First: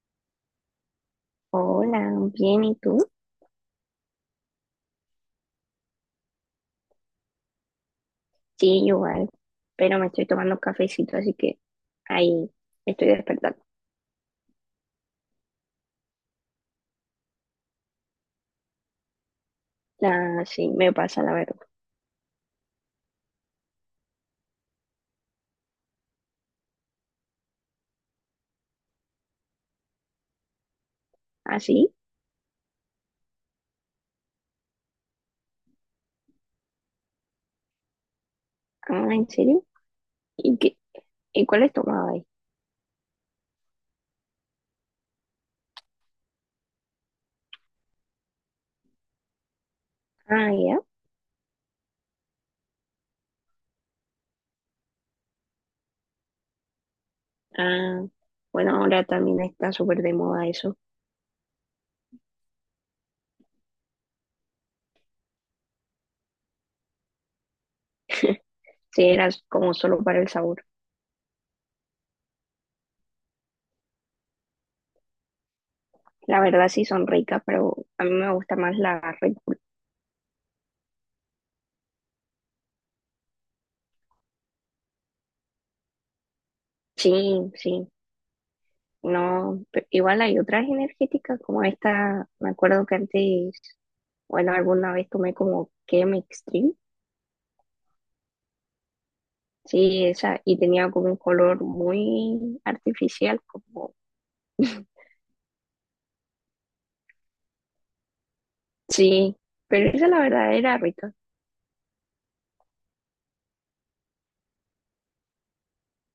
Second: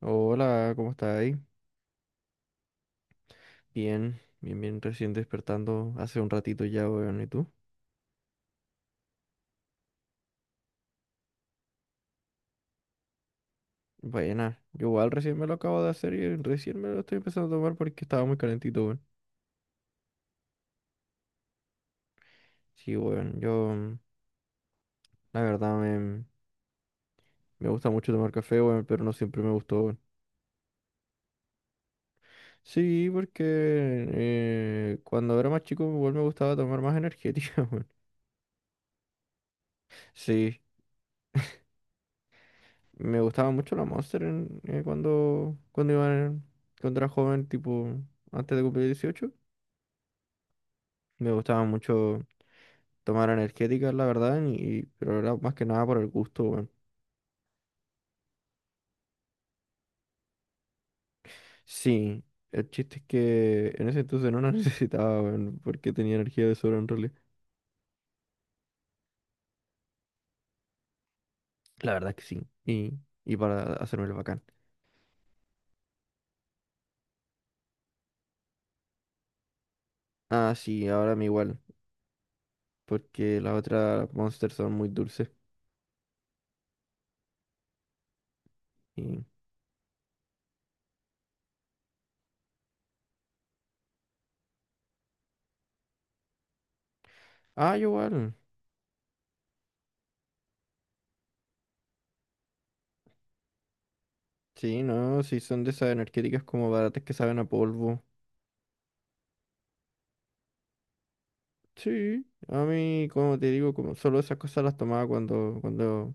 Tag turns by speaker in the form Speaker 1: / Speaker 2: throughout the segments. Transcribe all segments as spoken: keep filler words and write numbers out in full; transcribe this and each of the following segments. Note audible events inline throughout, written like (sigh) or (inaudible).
Speaker 1: Hola, ¿cómo estás ahí?
Speaker 2: Hola, bien, ¿y tú?
Speaker 1: Bien, bien, bien, recién despertando hace un ratito ya, weón, ¿y tú?
Speaker 2: Sí, igual, pero me estoy tomando cafecito, así que ahí estoy despertando.
Speaker 1: Buena, yo igual recién me lo acabo de hacer y recién me lo estoy empezando a tomar porque estaba muy calentito, weón.
Speaker 2: Ah, sí, me pasa la verdad.
Speaker 1: Sí, weón, yo, mm, la verdad, me, me gusta mucho tomar café, weón, pero no siempre me gustó, weón.
Speaker 2: ¿Ah, sí?
Speaker 1: Sí, porque eh, cuando era más chico, igual me gustaba tomar más energética, (laughs) weón.
Speaker 2: Ah, ¿en serio? ¿Y
Speaker 1: Sí,
Speaker 2: qué? ¿Y cuál es tomado ahí?
Speaker 1: me gustaba mucho la Monster en- eh, cuando, cuando iba, en- cuando era joven, tipo, antes de cumplir dieciocho.
Speaker 2: Ah, ya.
Speaker 1: Me gustaba mucho tomar energéticas, la verdad, y, pero era más que nada por el gusto, weón.
Speaker 2: Ah, bueno, ahora también está súper de moda eso.
Speaker 1: Sí, el chiste es que en ese entonces no la (laughs) necesitaba, weón, porque tenía energía de sobra en realidad.
Speaker 2: Sí, era como solo para el sabor.
Speaker 1: La verdad que sí, y, y para hacerme el bacán.
Speaker 2: La verdad sí son ricas, pero a mí me gusta más la Red Bull.
Speaker 1: Ah, sí, ahora me igual, porque las otras Monster son muy dulces.
Speaker 2: Sí, sí.
Speaker 1: Y...
Speaker 2: No, pe- igual hay otras energéticas como esta, me acuerdo que antes bueno, alguna vez tomé como Chem Extreme.
Speaker 1: Ah, yo igual.
Speaker 2: Sí, esa, y tenía como un color muy artificial, como,
Speaker 1: Sí,
Speaker 2: (laughs)
Speaker 1: no, sí, son de esas energéticas como baratas que saben a polvo.
Speaker 2: sí, pero esa la verdad era rica.
Speaker 1: Sí, a mí, como te digo, como solo esas cosas las tomaba cuando, cuando,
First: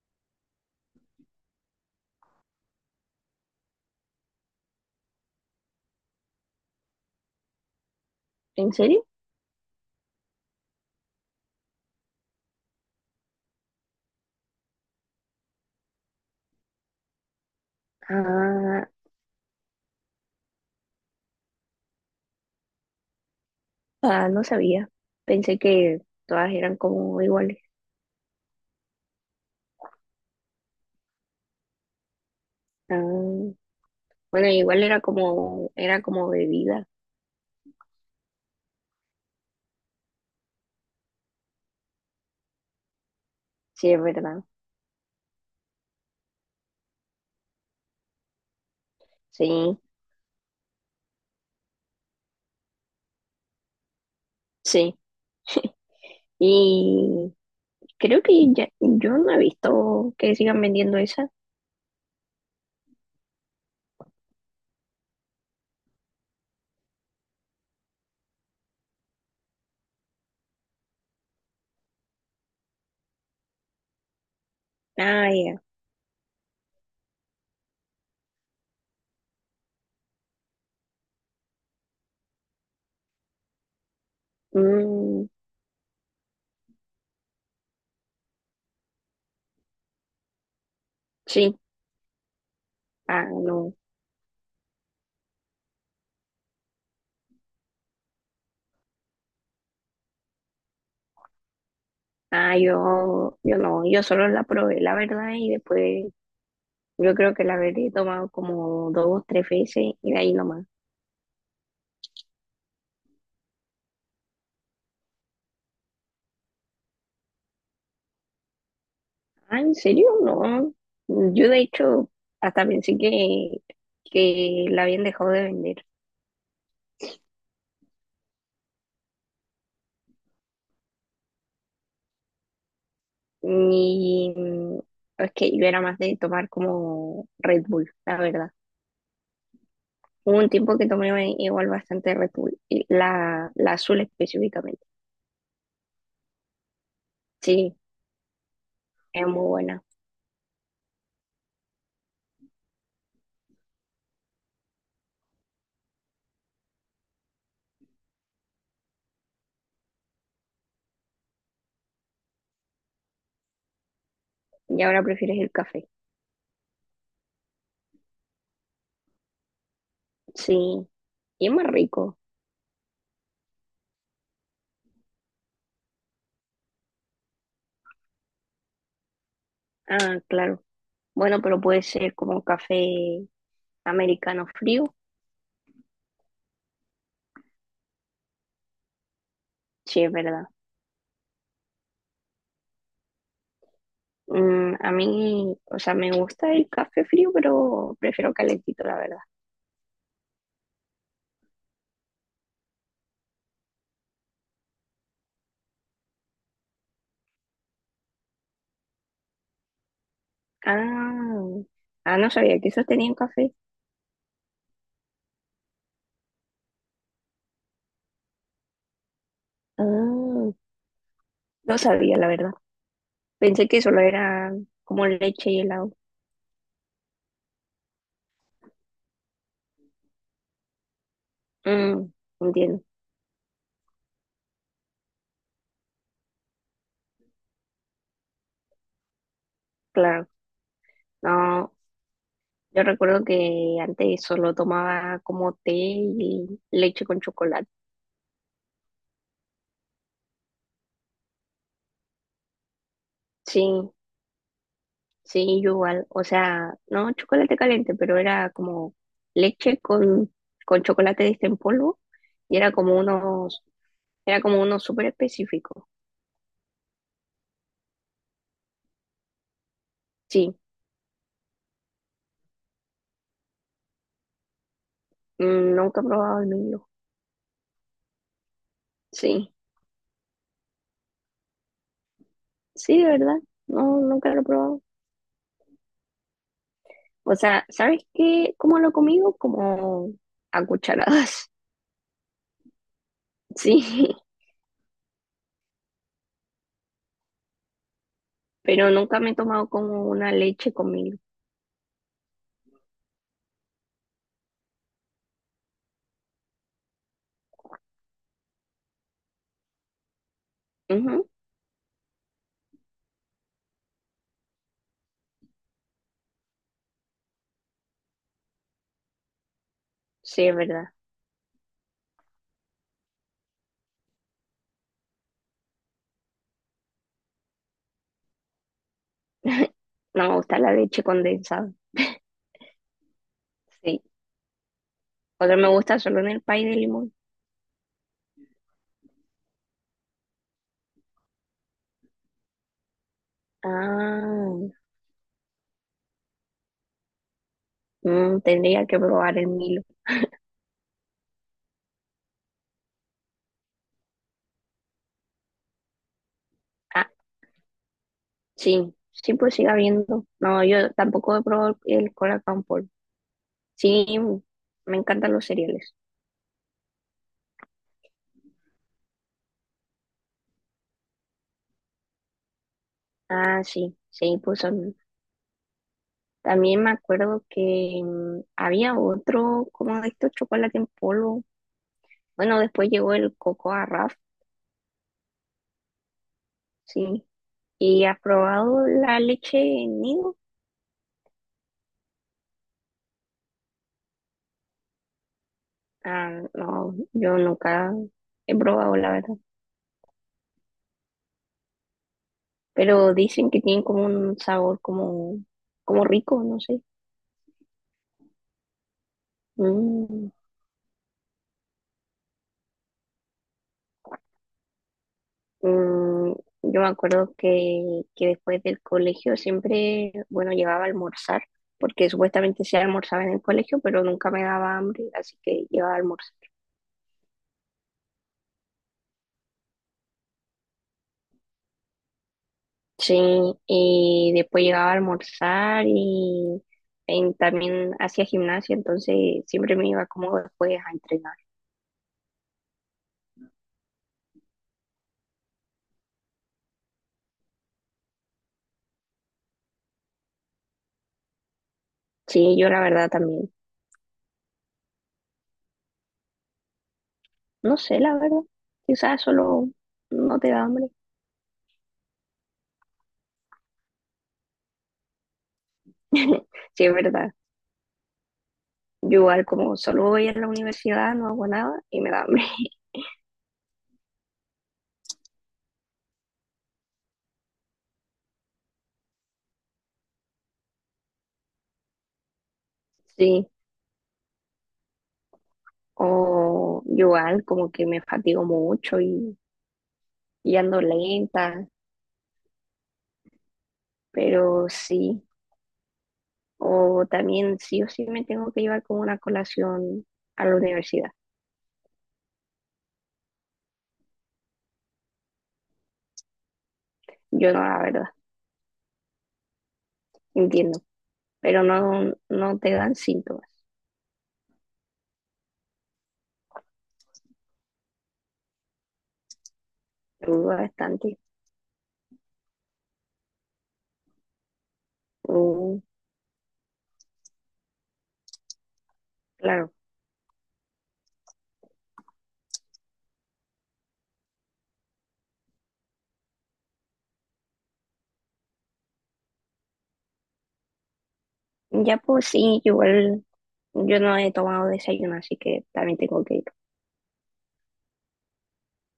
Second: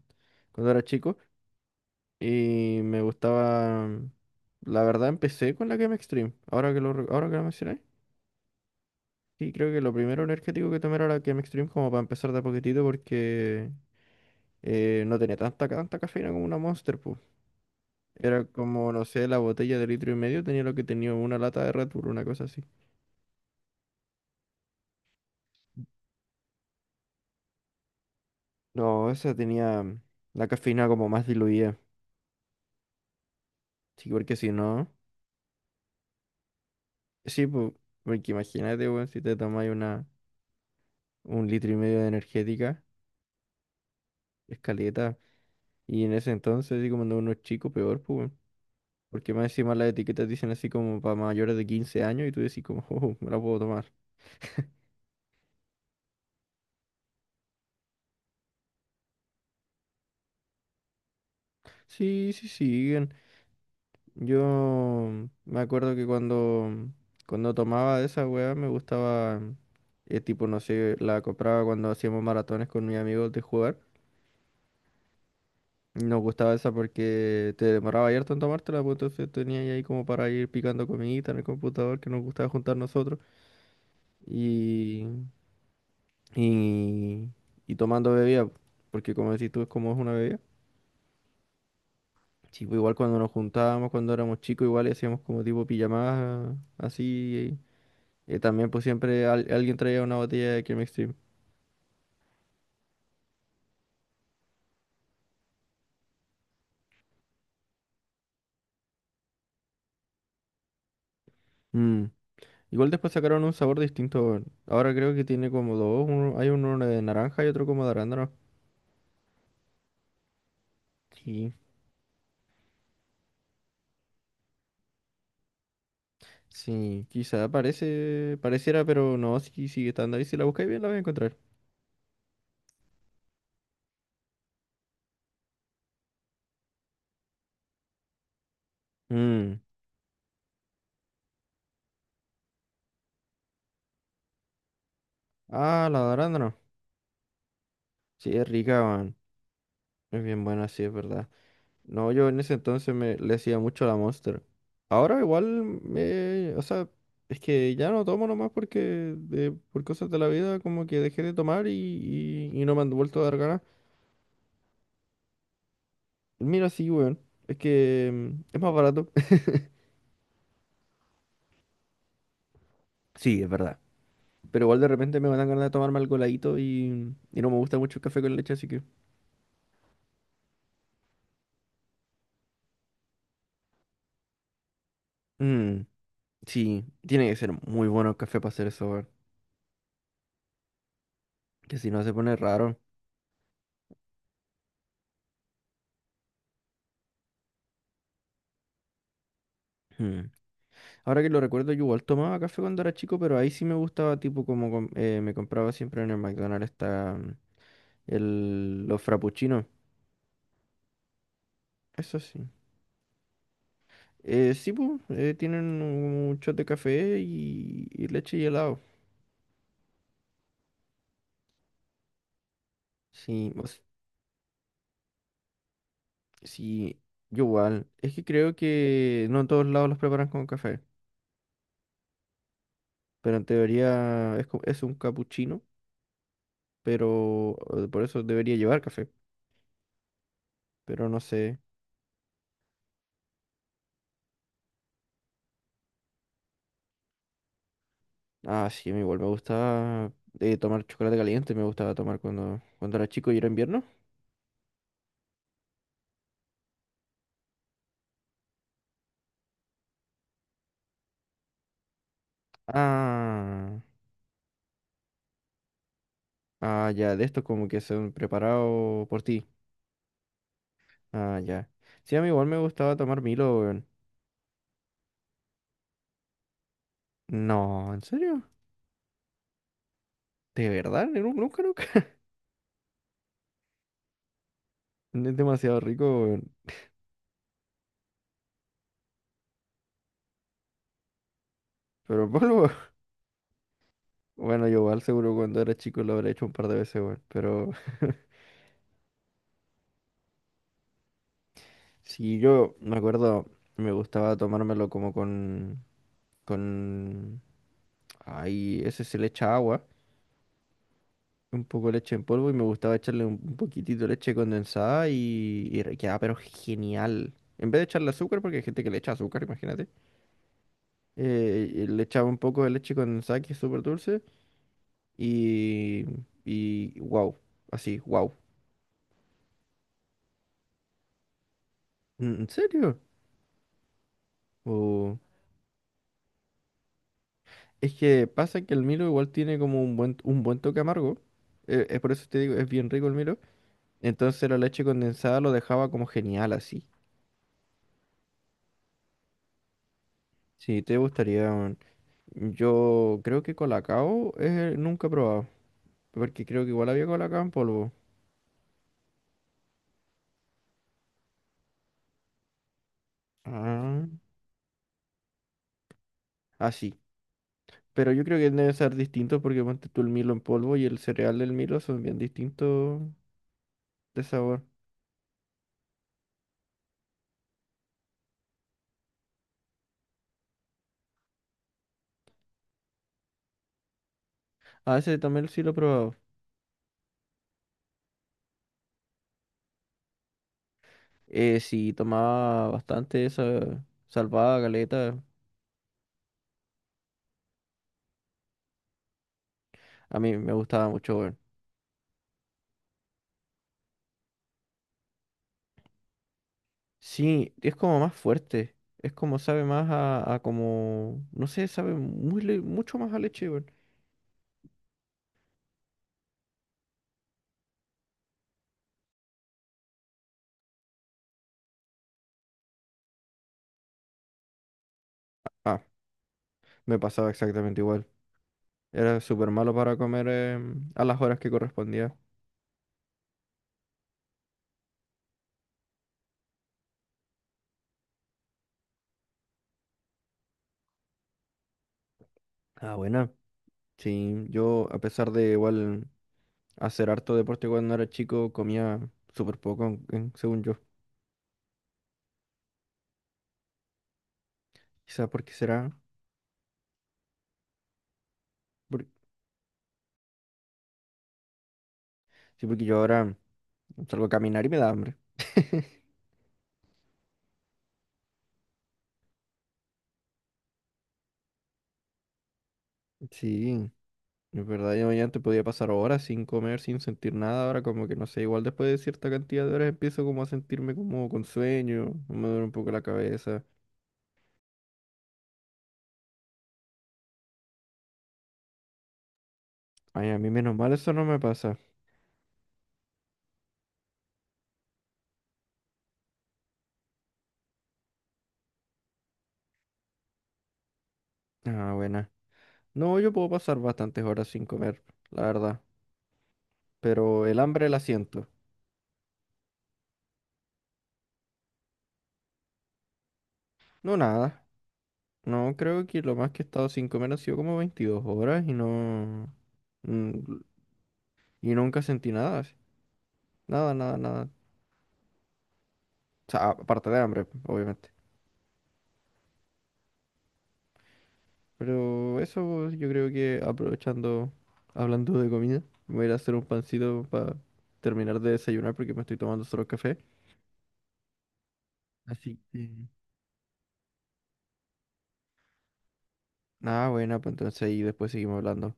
Speaker 1: cuando era chico. Y me gustaba. La verdad, empecé con la Game Extreme. Ahora que lo, re- ahora que lo mencioné.
Speaker 2: ¿En serio?
Speaker 1: Sí, creo que lo primero energético que tomé era la Game Extreme, como para empezar de a poquitito, porque eh, no tenía tanta, tanta cafeína como una Monster, pues. Era
Speaker 2: Ah,
Speaker 1: como, no sé, la botella de litro y medio tenía lo que tenía una lata de Red Bull, una cosa así.
Speaker 2: ah, no sabía. Pensé que todas eran como iguales.
Speaker 1: No, esa tenía mm, la cafeína como más diluida.
Speaker 2: Ah,
Speaker 1: Sí, porque
Speaker 2: bueno,
Speaker 1: si
Speaker 2: igual
Speaker 1: no.
Speaker 2: era como, era como bebida.
Speaker 1: Sí, pues. Porque imagínate, weón, si te tomáis una, un litro y medio de energética,
Speaker 2: Sí, es verdad.
Speaker 1: es caleta. Y en ese entonces, así como no uno es chico, peor, pues, weón. Porque más encima
Speaker 2: Sí,
Speaker 1: las etiquetas dicen así como para mayores de quince años y tú decís como, (laughs) oh, me la puedo tomar.
Speaker 2: sí. Y creo que ya, yo no he visto que sigan vendiendo esa.
Speaker 1: Sí, sí, siguen. Yo me acuerdo que cuando, cuando tomaba de esa weá me gustaba, eh, tipo, no sé, la compraba cuando hacíamos maratones con mis amigos de jugar.
Speaker 2: Ah, ya.
Speaker 1: Y nos gustaba esa porque te demoraba harto en tomártela, pues entonces tenía ahí como para ir picando comidita en el computador que nos gustaba juntar nosotros. Y,
Speaker 2: Mm,
Speaker 1: y, y tomando bebida, porque como decís tú, es como es una bebida.
Speaker 2: sí.
Speaker 1: Sí, pues igual cuando
Speaker 2: Ah,
Speaker 1: nos
Speaker 2: no.
Speaker 1: juntábamos, cuando éramos chicos, igual hacíamos como tipo pijamadas así. Eh, también pues siempre al- alguien traía una botella de Cream Extreme.
Speaker 2: Ah, yo, yo no, yo solo la probé, la verdad, y después yo creo que la habré tomado como dos o tres veces y de ahí nomás.
Speaker 1: Mm. Igual después sacaron un sabor distinto, weón. Ahora creo que tiene como dos. Uno- hay uno de naranja y otro como de arándano.
Speaker 2: Ah, ¿en serio? No. Yo
Speaker 1: Sí,
Speaker 2: de hecho hasta pensé que, que la habían dejado de vender.
Speaker 1: sí, quizá parece, pareciera, pero no, sí sigue estando ahí. Si la buscáis bien la vais a encontrar.
Speaker 2: Y mm, es que yo era más de tomar como Red Bull, la verdad.
Speaker 1: Mm.
Speaker 2: Hubo un tiempo que tomé igual bastante Red Bull, y la, la azul específicamente.
Speaker 1: Ah, la de arándano.
Speaker 2: Sí,
Speaker 1: Sí, es rica, weón.
Speaker 2: es muy buena.
Speaker 1: Es bien buena, sí, es verdad. No, yo en ese entonces me le hacía mucho a la Monster. Ahora igual me, o sea, es que ya no tomo nomás porque de- por cosas de la vida como que dejé de tomar y, y- y no me han vuelto a dar ganas.
Speaker 2: Y ahora prefieres el café.
Speaker 1: Mira, sí, weón. Es que mm, es más barato. (laughs)
Speaker 2: Sí, y es más rico.
Speaker 1: Sí, es verdad. Pero igual de repente me dan ganas de tomarme algo heladito y, y no me gusta mucho el café con leche, así que.
Speaker 2: Ah, claro. Bueno, pero puede ser como un café americano frío.
Speaker 1: Mm, sí, tiene que ser muy bueno el café para hacer eso, weón.
Speaker 2: Sí, es verdad.
Speaker 1: Que si no se pone raro.
Speaker 2: Mm, a mí, o sea, me gusta el café frío, pero prefiero calentito, la verdad.
Speaker 1: Ahora que lo recuerdo, yo igual tomaba café cuando era chico, pero ahí sí me gustaba, tipo como com- eh, me compraba siempre en el McDonald's está el, los frappuccinos.
Speaker 2: Ah,
Speaker 1: Eso
Speaker 2: ah, no
Speaker 1: sí.
Speaker 2: sabía que esos tenían café.
Speaker 1: Eh, sí, pues, eh, tienen un shot de café y, y leche y helado.
Speaker 2: Ah, no sabía, la verdad.
Speaker 1: Sí, o
Speaker 2: Pensé
Speaker 1: s-
Speaker 2: que solo era como leche y helado.
Speaker 1: sí, yo igual. Es que creo que no en todos lados los preparan con café,
Speaker 2: Mm, entiendo,
Speaker 1: pero en teoría es, co- es un capuchino, pero eh, por eso debería llevar café,
Speaker 2: claro.
Speaker 1: pero no sé.
Speaker 2: No, yo recuerdo que antes solo tomaba como té y leche con chocolate.
Speaker 1: Ah, sí, a mí igual me gusta eh, tomar chocolate caliente, me gustaba tomar cuando, cuando era chico y era
Speaker 2: Sí,
Speaker 1: invierno.
Speaker 2: sí, yo igual, o sea, no chocolate caliente, pero era como leche con, con chocolate de este en polvo y era como unos,
Speaker 1: Ah,
Speaker 2: era como uno súper específico.
Speaker 1: ah, ya, de estos como que son preparados por ti.
Speaker 2: Sí,
Speaker 1: Ah, ya. Sí, a mí igual me gustaba tomar Milo, weón.
Speaker 2: mm, nunca he probado el Milo.
Speaker 1: No, ¿en serio?
Speaker 2: Sí,
Speaker 1: ¿De verdad? Ni- Nunca, nunca. (laughs)
Speaker 2: sí, de verdad, no, nunca lo he probado.
Speaker 1: Es demasiado rico, weón.
Speaker 2: O sea, ¿sabes qué? ¿Cómo lo he comido? Como a cucharadas,
Speaker 1: Pero en polvo. (laughs)
Speaker 2: (laughs) sí,
Speaker 1: Bueno, yo igual seguro cuando era chico lo habré hecho un par de veces, weón. Pero (laughs)
Speaker 2: pero nunca me he tomado como una leche con Milo.
Speaker 1: sí, yo me acuerdo, me gustaba tomármelo como con... con... Ay, ese se le echa agua.
Speaker 2: Ujú,
Speaker 1: Un poco de leche en polvo y me gustaba echarle un, un poquitito de leche condensada y, y re- quedaba pero genial. En vez de echarle azúcar, porque hay gente que le echa azúcar, imagínate,
Speaker 2: sí, es verdad.
Speaker 1: eh, y le echaba un poco de leche condensada que es súper dulce y, y wow, así, wow.
Speaker 2: (laughs) No me gusta la leche condensada.
Speaker 1: ¿En en serio?
Speaker 2: Sí.
Speaker 1: O-
Speaker 2: Otro me gusta solo en el pay de limón.
Speaker 1: es que pasa que el Milo igual tiene como un buen, un buen toque amargo. Eh, es por eso te digo, es bien rico el Milo. Entonces la
Speaker 2: Ah,
Speaker 1: leche condensada lo dejaba como genial así.
Speaker 2: mm, tendría que probar el Milo.
Speaker 1: Sí, te gustaría, weón. Yo creo que Colacao eh, nunca he probado, porque creo que igual había
Speaker 2: Ah,
Speaker 1: Colacao en polvo.
Speaker 2: sí, sí, pues siga viendo. No, yo tampoco he probado el cola con polvo.
Speaker 1: Ah,
Speaker 2: Sí, me encantan los cereales.
Speaker 1: ah, sí. Pero yo creo que deben ser distintos porque ponte tú el Milo en polvo y el cereal del Milo son bien distintos
Speaker 2: Ah, sí,
Speaker 1: de
Speaker 2: sí, pues
Speaker 1: sabor.
Speaker 2: son. También me acuerdo que mm, había otro, como de estos chocolate en polvo. Bueno, después llegó el coco a Raf,
Speaker 1: Ah, ese también sí lo he probado.
Speaker 2: sí. ¿Y has probado la leche en nido?
Speaker 1: Eh, sí, tomaba bastante esa salvada galeta.
Speaker 2: Ah, no, yo nunca he probado la verdad.
Speaker 1: A mí me gustaba mucho, weón.
Speaker 2: Pero dicen que tienen como un sabor como, como rico, no sé.
Speaker 1: Sí, es como más fuerte. Es como sabe más
Speaker 2: Mm,
Speaker 1: a, a como, no sé, sabe muy, le- mucho más a leche, weón.
Speaker 2: mm, yo me acuerdo que, que después del colegio siempre, bueno, llegaba a almorzar, porque supuestamente se almorzaba en el colegio, pero nunca me daba hambre, así que
Speaker 1: Ah,
Speaker 2: llegaba a almorzar.
Speaker 1: me pasaba exactamente igual. Era súper malo para comer eh, a las horas que correspondía.
Speaker 2: Sí, y después llegaba a almorzar y, en- también hacía gimnasia, entonces siempre me iba como después a entrenar.
Speaker 1: Ah, buena. Sí, yo a pesar de igual hacer harto deporte cuando era chico, comía súper poco, en- en- según yo.
Speaker 2: Sí, yo la verdad también,
Speaker 1: Quizás porque será.
Speaker 2: no sé, la verdad,
Speaker 1: por-
Speaker 2: quizás solo no te da hambre.
Speaker 1: Sí, porque yo ahora salgo a caminar y me da hambre. (laughs)
Speaker 2: (laughs) Sí, es verdad. Yo igual como solo voy a la universidad, no hago nada y me da hambre. (laughs)
Speaker 1: Sí, es verdad, yo ya antes podía pasar horas sin comer, sin sentir nada, ahora como que no sé, igual después de cierta cantidad de horas empiezo como a sentirme como con sueño, me duele un poco la
Speaker 2: Sí.
Speaker 1: cabeza.
Speaker 2: O yo igual como que me fatigo mucho y,
Speaker 1: Ay, a mí
Speaker 2: y
Speaker 1: menos
Speaker 2: ando
Speaker 1: mal eso no me
Speaker 2: lenta,
Speaker 1: pasa.
Speaker 2: pero sí. O también sí o sí me tengo que llevar como una colación a la universidad.
Speaker 1: Ah, buena. No, yo puedo pasar bastantes horas sin comer, la verdad, pero
Speaker 2: Yo
Speaker 1: el
Speaker 2: no, la
Speaker 1: hambre la
Speaker 2: verdad,
Speaker 1: siento.
Speaker 2: entiendo. Pero no, no te dan síntomas.
Speaker 1: No, nada. No, creo que lo más que he estado sin comer ha sido como veintidós horas y no...
Speaker 2: Me
Speaker 1: mm,
Speaker 2: duda bastante.
Speaker 1: y nunca sentí nada, así. Nada, nada, nada.
Speaker 2: Mm,
Speaker 1: O sea, aparte de hambre, obviamente.
Speaker 2: claro.
Speaker 1: Pero eso yo creo que aprovechando, hablando de comida, me voy a ir a hacer un pancito para terminar de desayunar porque me estoy tomando solo café.
Speaker 2: Ya pues
Speaker 1: Así
Speaker 2: sí,
Speaker 1: que...
Speaker 2: igual yo no he tomado desayuno, así que también tengo que ir.
Speaker 1: Nada, buena, pues entonces ahí después seguimos hablando.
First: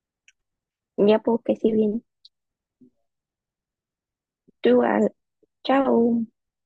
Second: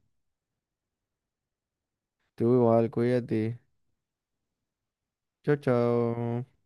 Speaker 2: Ya pues que sí bien.
Speaker 1: Tú igual, cuídate.
Speaker 2: Tú, al-
Speaker 1: Chao,
Speaker 2: chao.
Speaker 1: chao.